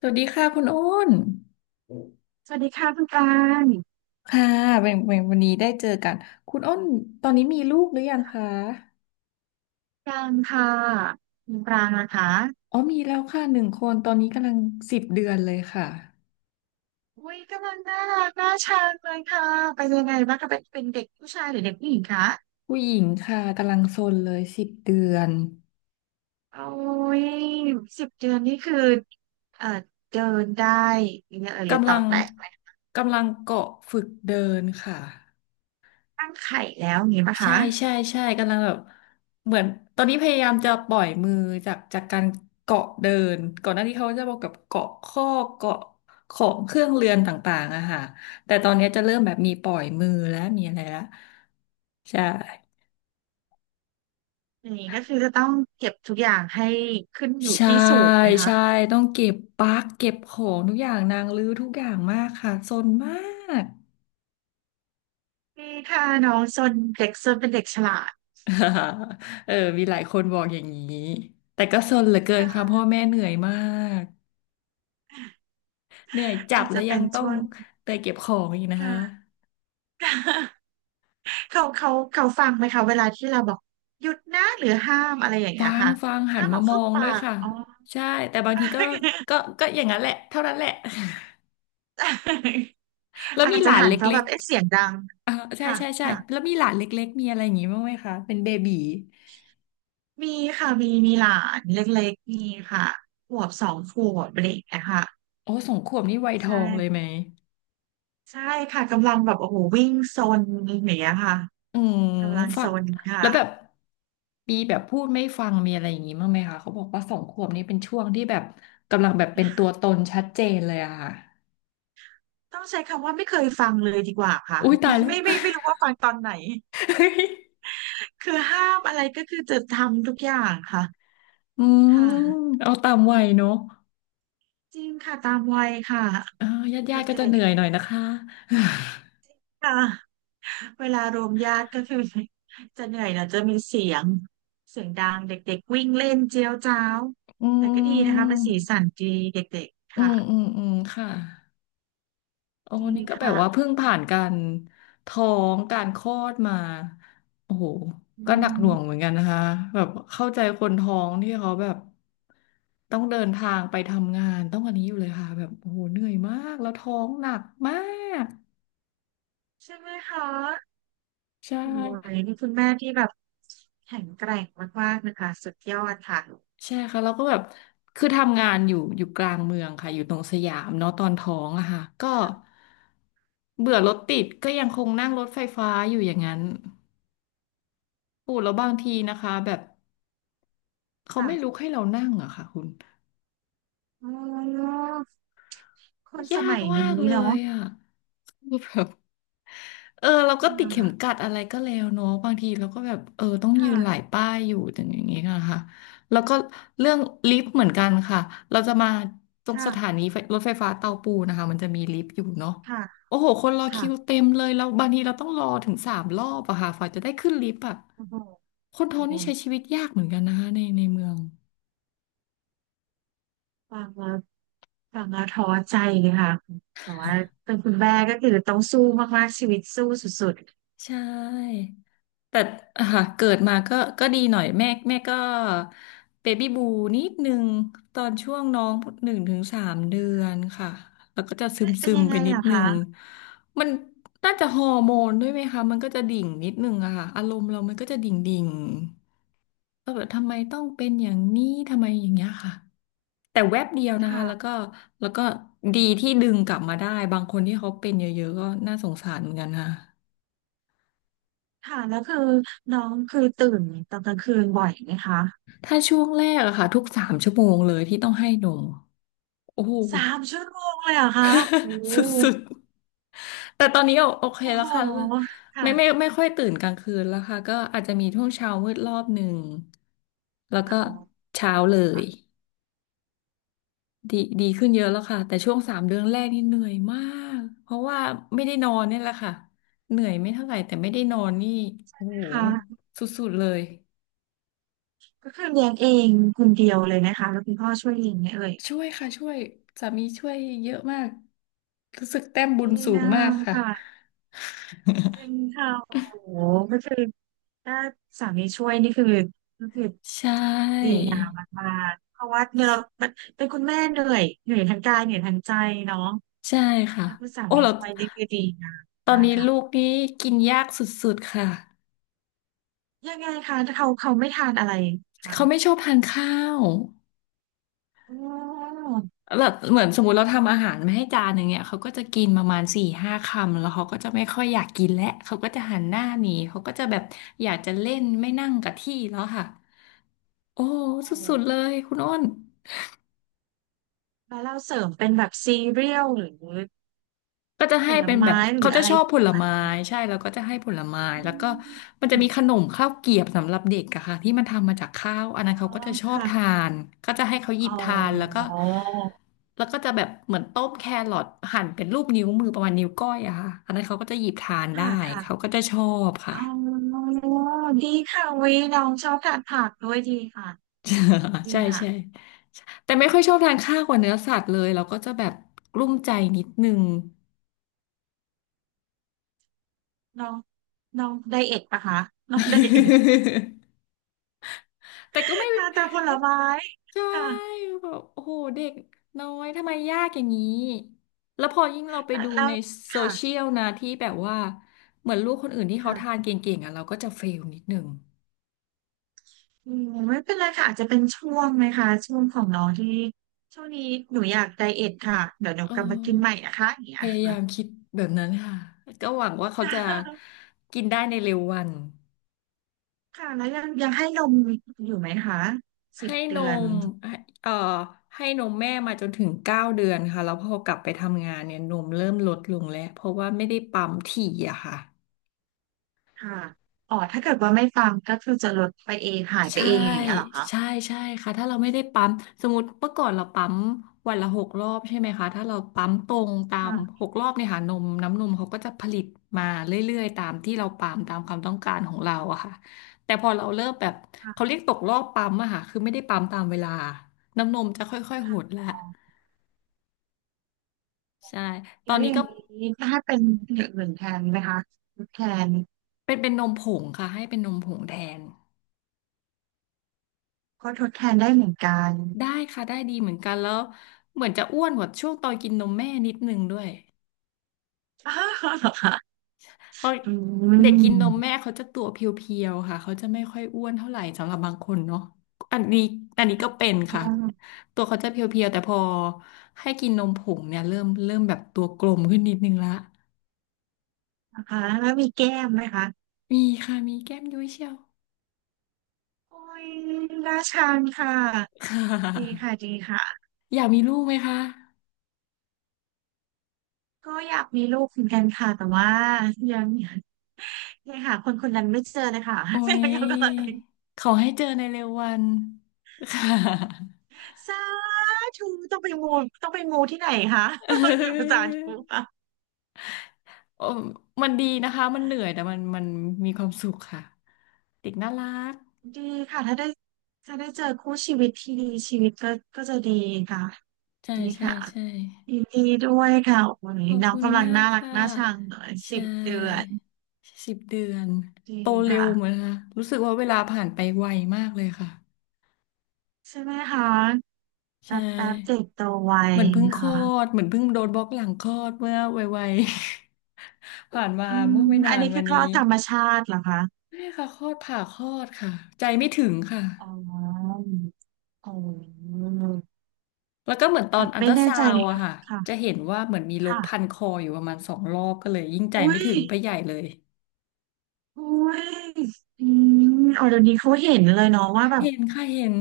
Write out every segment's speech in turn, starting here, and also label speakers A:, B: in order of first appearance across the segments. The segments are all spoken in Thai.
A: สวัสดีค่ะคุณอ้น
B: สวัสดีค่ะคุณปราง
A: ค่ะเป็นวันนี้ได้เจอกัน คุณอ้นตอนนี้มีลูกหรือยังคะ
B: ปรางค่ะคุณปรางนะคะ
A: อ๋อมีแล้วค่ะหนึ่งคนตอนนี้กำลังสิบเดือนเลยค่ะ
B: อุ้ยกำลังน่ารักน่าชังเลยค่ะเป็นยังไงบ้างคะเป็นเด็กผู้ชายหรือเด็กผู้หญิงคะ
A: ผู้หญิงค่ะกำลังซนเลยสิบเดือน
B: โอ้ยสิบเดือนนี่คือเอ่อเดินได้เนี่ยเออหรือ
A: กำ
B: ต่
A: ลั
B: อ
A: ง
B: แตะไหม
A: กำลังเกาะฝึกเดินค่ะ
B: ตั้งไข่แล้วอย่างนี้ปะ
A: ใช่
B: คะ
A: ใช่ใช่กำลังแบบเหมือนตอนนี้พยายามจะปล่อยมือจากการเกาะเดินก่อนหน้านี้เขาจะบอกกับเกาะข้อเกาะของเครื่องเรือนต่างๆอะค่ะแต่ตอนนี้จะเริ่มแบบมีปล่อยมือแล้วมีอะไรแล้วใช่
B: อย่างนี้ก็คือจะต้องเก็บทุกอย่างให้ขึ้นอยู่
A: ใช่
B: ที่สูงไหมคะ
A: ใช่ต้องเก็บปลั๊กเก็บของทุกอย่างนางรื้อทุกอย่างมากค่ะซนมาก
B: นี่ค่ะน้องซนเด็กซนเป็นเด็กฉลาด
A: เออมีหลายคนบอกอย่างนี้แต่ก็ซนเหลือเกินค่ะ
B: ค่ะ
A: พ่อแม่เหนื่อยมาก เหนื่อยจั
B: อา
A: บ
B: จ
A: แล้
B: จะ
A: วยั
B: เป็
A: ง
B: น
A: ต้อ
B: ช่
A: ง
B: วง
A: เตยเก็บของอีกนะ
B: ค่
A: คะ
B: ะ เขาฟังไหมคะเวลาที่เราบอกหยุดนะหรือห้ามอะไรอย่างเงี้
A: ฟั
B: ย
A: ง
B: ค่ะ
A: ฟังหั
B: ห้า
A: น
B: ม
A: มา
B: เอา
A: มอ
B: เข้า
A: ง
B: ปา
A: ด้วย
B: ก
A: ค่ะ
B: อ๋อ
A: ใช่แต่บางทีก็ก็อย่างนั้นแหละเท่านั้นแหละ แล้ ว
B: อา
A: มี
B: จ
A: ห
B: จะ
A: ลาน
B: หั
A: เล
B: นเพราะ
A: ็
B: แบ
A: ก
B: บเอ๊ะเสียงดัง
A: ๆอ่าใช่
B: ค่ะ
A: ใช่ใช่
B: ค่ะ
A: แล้วมีหลานเล็กๆมีอะไรอย่างงี้บ้างไหมคะเป็นเบบี
B: มีค่ะมีหลานเล็กๆมีค่ะขวบสองขวบอะไรอย่างเงี้ยค่ะ
A: โอ้สองขวบนี่วัยท
B: ใช
A: องเลยไหม
B: ่ใช่ค่ะกำลังแบบโอ้โหวิ่งซนอย่างเงี้ยค่ะ
A: อืม
B: กำลัง
A: ฟั
B: ซ
A: ก
B: นค่ะ
A: แล้วแบบมีแบบพูดไม่ฟังมีอะไรอย่างงี้บ้างไหมคะเขาบอกว่าสองขวบนี่เป็นช่วงที่แบบกำลังแบบเป็นตัวตนชัดเจนเลยอะค่ะ
B: ต้องใช้คำว่าไม่เคยฟังเลยดีกว่าค่ะ
A: อุ้ยตา
B: ไม่
A: ยแล้ว
B: ไม่ไม่ไม่รู้ว่าฟังตอนไหน คือห้ามอะไรก็คือจะทำทุกอย่างค่ะ
A: อืม
B: ค่ะ
A: เอาตามวัยเนอะ
B: จริงค่ะตามวัยค่ะ
A: เออญาติ
B: เด
A: ญาติก็จะ
B: ็
A: เหนื่
B: ก
A: อยหน่อยนะคะ
B: ๆค่ะเวลารวมญาติก็คือจะเหนื่อยนะจะมีเสียงดังเด็กๆวิ่งเล่นเจียวจ้าว
A: อื
B: แต่ก็ดีนะคะเป็น
A: ม
B: สีสันดีเด็กๆ
A: อื
B: ค่ะ
A: มอืมอืมค่ะโอ้
B: ดี
A: นี่ก็แบบ
B: ค่ะ
A: ว่าเพิ่งผ่านการท้องการคลอดมาโอ้โห
B: อื
A: ก็หนักหน่วงเหมือ
B: ม
A: นกันนะคะแบบเข้าใจคนท้องที่เขาแบบต้องเดินทางไปทำงานต้องอันนี้อยู่เลยค่ะแบบโอ้โหเหนื่อยมากแล้วท้องหนักมาก
B: ใช่ไหมคะ
A: ใช่
B: โอ้ยนี่คุณแม่ที่แบบแข็งแกร่งมากๆนะคะสุดยอดค่ะ
A: ใช่ค่ะแล้วก็แบบคือทำงานอยู่กลางเมืองค่ะอยู่ตรงสยามเนาะตอนท้องอะค่ะก็เบื่อรถติดก็ยังคงนั่งรถไฟฟ้าอยู่อย่างนั้นโอ้แล้วบางทีนะคะแบบเขา
B: ค่ะ
A: ไม่ลุกให้เรานั่งอะค่ะคุณ
B: อ๋อคนส
A: ยา
B: มั
A: ก
B: ย
A: มา
B: นี้
A: กเลย
B: เนาะ
A: อ่ะ คือแบบเออเรา
B: ค่
A: ก็ติดเข็ม
B: ะ
A: กัดอะไรก็แล้วเนาะบางทีเราก็แบบเออต้องยื
B: ค่ะ
A: นหลายป้ายอยู่อย่างนี้ค่ะค่ะแล้วก็เรื่องลิฟต์เหมือนกันค่ะเราจะมาตรงสถา
B: ค่ะ
A: นีไฟรถไฟฟ้าเตาปูนนะคะมันจะมีลิฟต์อยู่เนาะ
B: ค่ะ
A: โอ้โหคนรอคิ
B: ค่ะ
A: วเต็มเลยแล้วบางทีเราต้องรอถึง3 รอบอะค่ะฝ่าจะได้ขึ้นลิฟต์อะ
B: โอ้โห
A: คนท้องนี่ใช้ชีวิตยากเหมือนกันนะคะในเมือง
B: ฟังแล้วฟังแล้วท้อใจเลยค่ะแต่ว่าเป็นคุณแม่ก็คือต้องสู้มากๆชีวิตสู้สุด
A: ใช่ แต่ค่ะเกิดมาก็ก็ดีหน่อยแม่ก็เบบี้บูนิดนึงตอนช่วงน้องหนึ่งถึงสามเดื
B: ๆ
A: อน
B: ค่ะ
A: ค่ะแล้วก็จะซึม
B: เอ๊ะเป็
A: ซึ
B: น
A: ม
B: ยัง
A: ไป
B: ไง
A: นิ
B: เหร
A: ด
B: อ
A: นึง
B: คะ
A: มันน่าจะฮอร์โมนด้วยไหมคะมันก็จะดิ่งนิดนึงอะค่ะอารมณ์เรามันก็จะดิ่งดิ่งก็แบบทำไมต้องเป็นอย่างนี้ทำไมอย่างเงี้ยค่ะแต่แวบเดียวนะคะแล้วก็
B: ค่ะ
A: แล้วก็ดีที่ดึงกลับมาได้บางคนที่เขาเป็นเยอะๆก็น่าสงสารเหมือนกันค่ะ
B: ค่ะแล้วคือน้องคือตื่นตอนกลางคืนบ่อยไหมคะ
A: ถ้าช่วงแรกอะค่ะทุก3 ชั่วโมงเลยที่ต้องให้นมโอ้โห
B: สามชั่วโมงเลยเหรอคะโอ้โ
A: สุด
B: ห
A: ๆแต่ตอนนี้โอโอเค
B: โอ้
A: แล้
B: โห
A: วค่ะไม่ไม่
B: ค่ะ
A: ไม่ค่อยตื่นกลางคืนแล้วค่ะก็อาจจะมีช่วงเช้ามืดรอบหนึ่งแล้วก็
B: เอา
A: เช้าเล
B: เอ
A: ย
B: า
A: ดีขึ้นเยอะแล้วค่ะแต่ช่วงสามเดือนแรกนี่เหนื่อยมากเพราะว่าไม่ได้นอนเนี่ยแหละค่ะเหนื่อยไม่เท่าไหร่แต่ไม่ได้นอนนี่โอ้โห
B: นะคะ
A: สุดๆเลย
B: ก็คือเลี้ยงเองคนเดียวเลยนะคะแล้วคุณพ่อช่วยเลี้ยงไหมเอ่ย
A: ช่วยค่ะช่วยสามีช่วยเยอะมากรู้สึกแต้มบุ
B: ดี
A: ญสูง
B: งา
A: มาก
B: ม
A: ค่ะ
B: ค่ะ จริงค่ะโอ้โหก็คือถ้าสามีช่วยนี่คือก็คือ
A: ใช
B: ดี
A: ่
B: งามมากๆเพราะว่าเนี่ยเรามันเป็นคุณแม่เหนื่อยทั้งกายเหนื่อยทั้งใจเนาะ
A: ใช่ค่ะ
B: ถ้าคุณสา
A: โอ้
B: มี
A: แล้ว
B: ช่วยนี่คือดีงาม
A: ตอน
B: มาก
A: นี้
B: ค่ะ
A: ลูกนี่กินยากสุดๆค่ะ
B: ยังไงคะถ้าเขาไม่ทานอะไรคะ
A: เขาไม่ชอบทานข้าว
B: อ๋อ
A: แล้วเหมือนสมมติเราทำอาหารมาให้จานหนึ่งเนี่ยเขาก็จะกินประมาณ4-5 คำแล้วเขาก็จะไม่ค่อยอยากกินแล้วเขาก็จะหันหน้าหนีเขาก็จะแบบอยากจะเล่นไม่นั่งกับที่แล้วค่ะโอ้ส
B: โอ้
A: ุดๆเลยคุณอ้น
B: แล้วเราเสริมเป็นแบบซีเรียลหรือ
A: ก็จะ
B: ผ
A: ให้
B: ล
A: เป็นแบ
B: ไม้
A: บ
B: ห
A: เขา
B: รือ
A: จะ
B: อะไร
A: ชอบผล
B: ต่า
A: ไม้
B: ง
A: ใช่แล้วก็จะให้ผลไม้แล้วก็มัน
B: ๆอ
A: จะมี
B: ม
A: ขนมข้าวเกรียบสำหรับเด็กอะค่ะที่มันทำมาจากข้าวอันนั้
B: อ๋อ
A: นเขาก็จะชอบทา
B: ค่ะ
A: นก็จะให้เขาหยิ
B: อ๋
A: บ
B: อ
A: ทานแล้วก็จะแบบเหมือนต้มแครอทหั่นเป็นรูปนิ้วมือประมาณนิ้วก้อยอะค่ะอันนั้นเขาก็จะหยิบทานได้
B: ค่ะ
A: เขา
B: ค่ะ
A: ก็จะชอบค่ะ
B: อ๋อดีค่ะวิน้องชอบทานผักด้วยดีค่ะ ดี
A: ใช่
B: ค่ะ
A: ใช่แต่ไม่ค่อยชอบทานข้าวกับเนื้อสัตว์เลยเราก็จะแบบกลุ้มใจนิดนึง
B: น้องน้องไดเอทปะคะน้องไดเอท
A: แต่ก็ไม่
B: ทานแต่ผลไม้
A: ใช่
B: ค่ะ
A: แบบโอ้โหเด็กน้อยทำไมยากอย่างนี้แล้วพอยิ่งเราไป
B: แล้ว
A: ดู
B: แล้ว
A: ในโซเชี
B: ค่ะ
A: ยลนะที่แบบว่าเหมือนลูกคนอื่นที่เขาทาน
B: ค่ะ
A: เก่งๆอ่ะเราก็จะเฟลนิดหนึ่ง
B: อืมไม่เป็นไรค่ะอาจจะเป็นช่วงไหมคะช่วงของน้องที่ช่วงนี้หนูอยากไดเอทค่ะเดี๋ยวหนู
A: เอ
B: กลับมากินใหม่
A: อ
B: นะคะอย่างเงี้
A: พ
B: ย
A: ยายาม
B: ค่ะ
A: คิดแบบนั้นค่ะก็หวังว่าเขา
B: ค่
A: จะ
B: ะ
A: กินได้ในเร็ววัน
B: แล้วยังให้นมอยู่ไหมคะสิบ
A: ให้น
B: เดือน
A: มให้เอ่อให้นมแม่มาจนถึง9 เดือนค่ะแล้วพอกลับไปทำงานเนี่ยนมเริ่มลดลงแล้วเพราะว่าไม่ได้ปั๊มถี่อะค่ะ
B: ค่ะอ๋อถ้าเกิดว่าไม่ฟังก็คือจะลดไปเองหายไป
A: ใช่
B: เองอย่างเงี้ยเหรอคะ
A: ใช่ใช่ค่ะถ้าเราไม่ได้ปั๊มสมมติเมื่อก่อนเราปั๊มวันละหกรอบใช่ไหมคะถ้าเราปั๊มตรงตาม
B: ค่ะ
A: หกรอบเนี่ยค่ะนมน้ำนมเขาก็จะผลิตมาเรื่อยๆตามที่เราปั๊มตามความต้องการของเราอะค่ะแต่พอเราเริ่มแบบเขา
B: ค่ะ
A: เรียกตกรอบปั๊มอะค่ะคือไม่ได้ปั๊มตามเวลาน้ำนมจะค่อยๆห
B: ค่ะ
A: ดละ
B: อ๋อ
A: ใช่ตอ
B: แล้
A: น
B: วอ
A: นี้
B: ย่า
A: ก็
B: งนี้ถ้าเป็นอย่างอื่นแทนไหมคะทดแทน
A: เป็นนมผงค่ะให้เป็นนมผงแทน
B: ก็ทดแทนได้เหมือนกัน
A: ได้ค่ะได้ดีเหมือนกันแล้วเหมือนจะอ้วนกว่าช่วงตอนกินนมแม่นิดนึงด้วย
B: อ้าวเหรอคะ
A: เขา
B: อื
A: เด็กกินนม
B: ม
A: แม่เขาจะตัวเพียวๆค่ะเขาจะไม่ค่อยอ้วนเท่าไหร่สำหรับบางคนเนาะอันนี้อันนี้ก็เป็น
B: อื
A: ค่ะ
B: ม
A: ตัวเขาจะเพียวๆแต่พอให้กินนมผงเนี่ยเริ่มแบบตัวกลมขึ้นนิดนึงละ
B: นะคะแล้วมีแก้มไหมคะ
A: มีค่ะมีแก้มยุ้ยเชียว
B: โอ้ยน่าชังค่ะ
A: ค่
B: ดี
A: ะ
B: ค่ะดีค่ะ
A: อยากมีลูกไหมคะ
B: ก็อยากมีลูกเหมือนกันค่ะแต่ว่ายังยังหาคนคนนั้นไม่เจอเลยค่ะ
A: โอ้
B: ก็เล
A: ย
B: ย
A: ขอให้เจอในเร็ววัน ค่ะ
B: สาธุต้องไปมูต้องไปมูที่ไหนคะ
A: เ ออ
B: สาธุ
A: โอ้มันดีนะคะมันเหนื่อยแต่มันมันมีความสุขค่ะเด็กน่ารัก
B: ดีค่ะถ้าได้เจอคู่ชีวิตที่ดีชีวิตก็ก็จะดีค่ะ
A: ใช่
B: ดี
A: ใช่
B: ค่ะ
A: ใช่
B: ยินดีด้วยค่ะวัน
A: ข
B: นี้
A: อบ
B: น้อง
A: คุณ
B: กำลัง
A: มาก
B: น่ารัก
A: ค่ะ
B: น่าชังเลย
A: ใช
B: สิบเดือน
A: ่10 เดือน
B: ดี
A: โตเร็
B: ค่ะ
A: วเหมือนค่ะรู้สึกว่าเวลาผ่านไปไวมากเลยค่ะ
B: ใช่ไหมคะ
A: ใช
B: แป๊บแป๊บเด็
A: ่
B: กโตไว
A: เหมือนเพิ่ง
B: นะ
A: คลอ
B: คะ
A: ดเหมือนเพิ่งโดนบล็อกหลังคลอดเมื่อไวๆ ผ่านมา
B: อื
A: เมื่อ
B: ม
A: ไม่
B: อั
A: นา
B: น
A: น
B: นี้
A: วั
B: คื
A: น
B: อคล
A: นี้
B: อดธรรมชาติเหรอคะ
A: นี่ค่ะคลอดผ่าคลอดค่ะใจไม่ถึงค่ะ
B: อ๋ออ๋อ
A: แล้วก็เหมือนตอ
B: แบ
A: น
B: บ
A: อัล
B: ไม่
A: ตรา
B: แน่
A: ซา
B: ใจ
A: วด์อะ
B: ค่ะ
A: ค่ะจะ
B: ค่ะ
A: เห็นว่าเหมือนมีรกพั
B: ค่ะ
A: นคออยู่ประมาณสองรอบก็เลยยิ่งใจ
B: อุ้
A: ไม่
B: ย
A: ถึงไปใหญ่เลย
B: อุ้ยอืมอ๋อเดี๋ยวนี้เขาเห็นเลยเนาะว่าแบบ
A: เห็นค่ะเห็น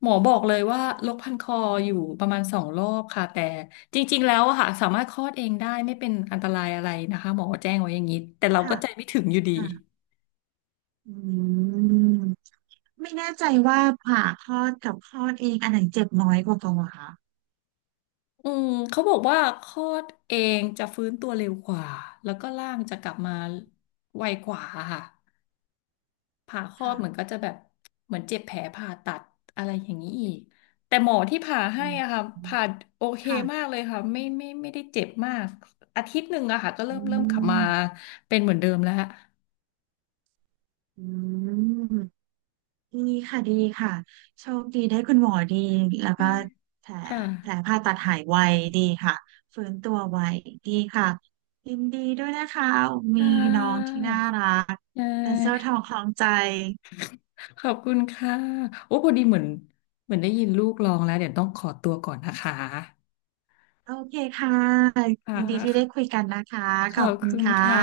A: หมอบอกเลยว่าโรกพันคออยู่ประมาณสองรอบค่ะแต่จริงๆแล้วอะค่ะสามารถคลอดเองได้ไม่เป็นอันตรายอะไรนะคะหมอแจ้งไว้อย่างนี้แต่เราก็
B: ค่ะ
A: ใจไม่ถึงอยู่ดี
B: ค่ะอืมไม่แน่ใจว่าผ่าคลอดกับคลอดเองอันไหนเจ็บน้อยกว่ากันเหรอคะ
A: อืมเขาบอกว่าคลอดเองจะฟื้นตัวเร็วกว่าแล้วก็ร่างจะกลับมาไวกว่าค่ะ ผ่าครอบ
B: ค่ะ
A: เหมือนก็จะแบบเหมือนเจ็บแผลผ่าตัดอะไรอย่างนี้อีกแต่หมอที่ผ่าให้
B: อื
A: อะค่ะ
B: ม
A: ผ่าโอเคมา
B: ค่ะ
A: กเลยค่ะไม่ได้เจ็บมากอาทิตย์หนึ่งอะค่ะก็เริ่
B: อื
A: มเริ่มขับมา
B: ม
A: เป็นเหมือนเดิมแล้วค่ะ
B: อืมดีค่ะดีค่ะโชคดีได้คุณหมอดี แล้วก็แผล
A: ค่ะ
B: แผลผ่าตัดหายไวดีค่ะฟื้นตัวไวดีค่ะยินดีด้วยนะคะ
A: ใช
B: มีน้อง
A: ่
B: ที่น่ารักเป็นเส้าทองคล้องใจ
A: ขอบคุณค่ะโอ้พอดีเหมือนได้ยินลูกร้องแล้วเดี๋ยวต้องขอตัวก่อนนะคะ
B: โอเคค่ะ
A: ค
B: ยินดีที่ได้คุ
A: ่ะ
B: ยกันนะคะ
A: ข
B: ขอ
A: อ
B: บ
A: บ
B: คุณ
A: คุณ
B: ค่ะ
A: ค่ะ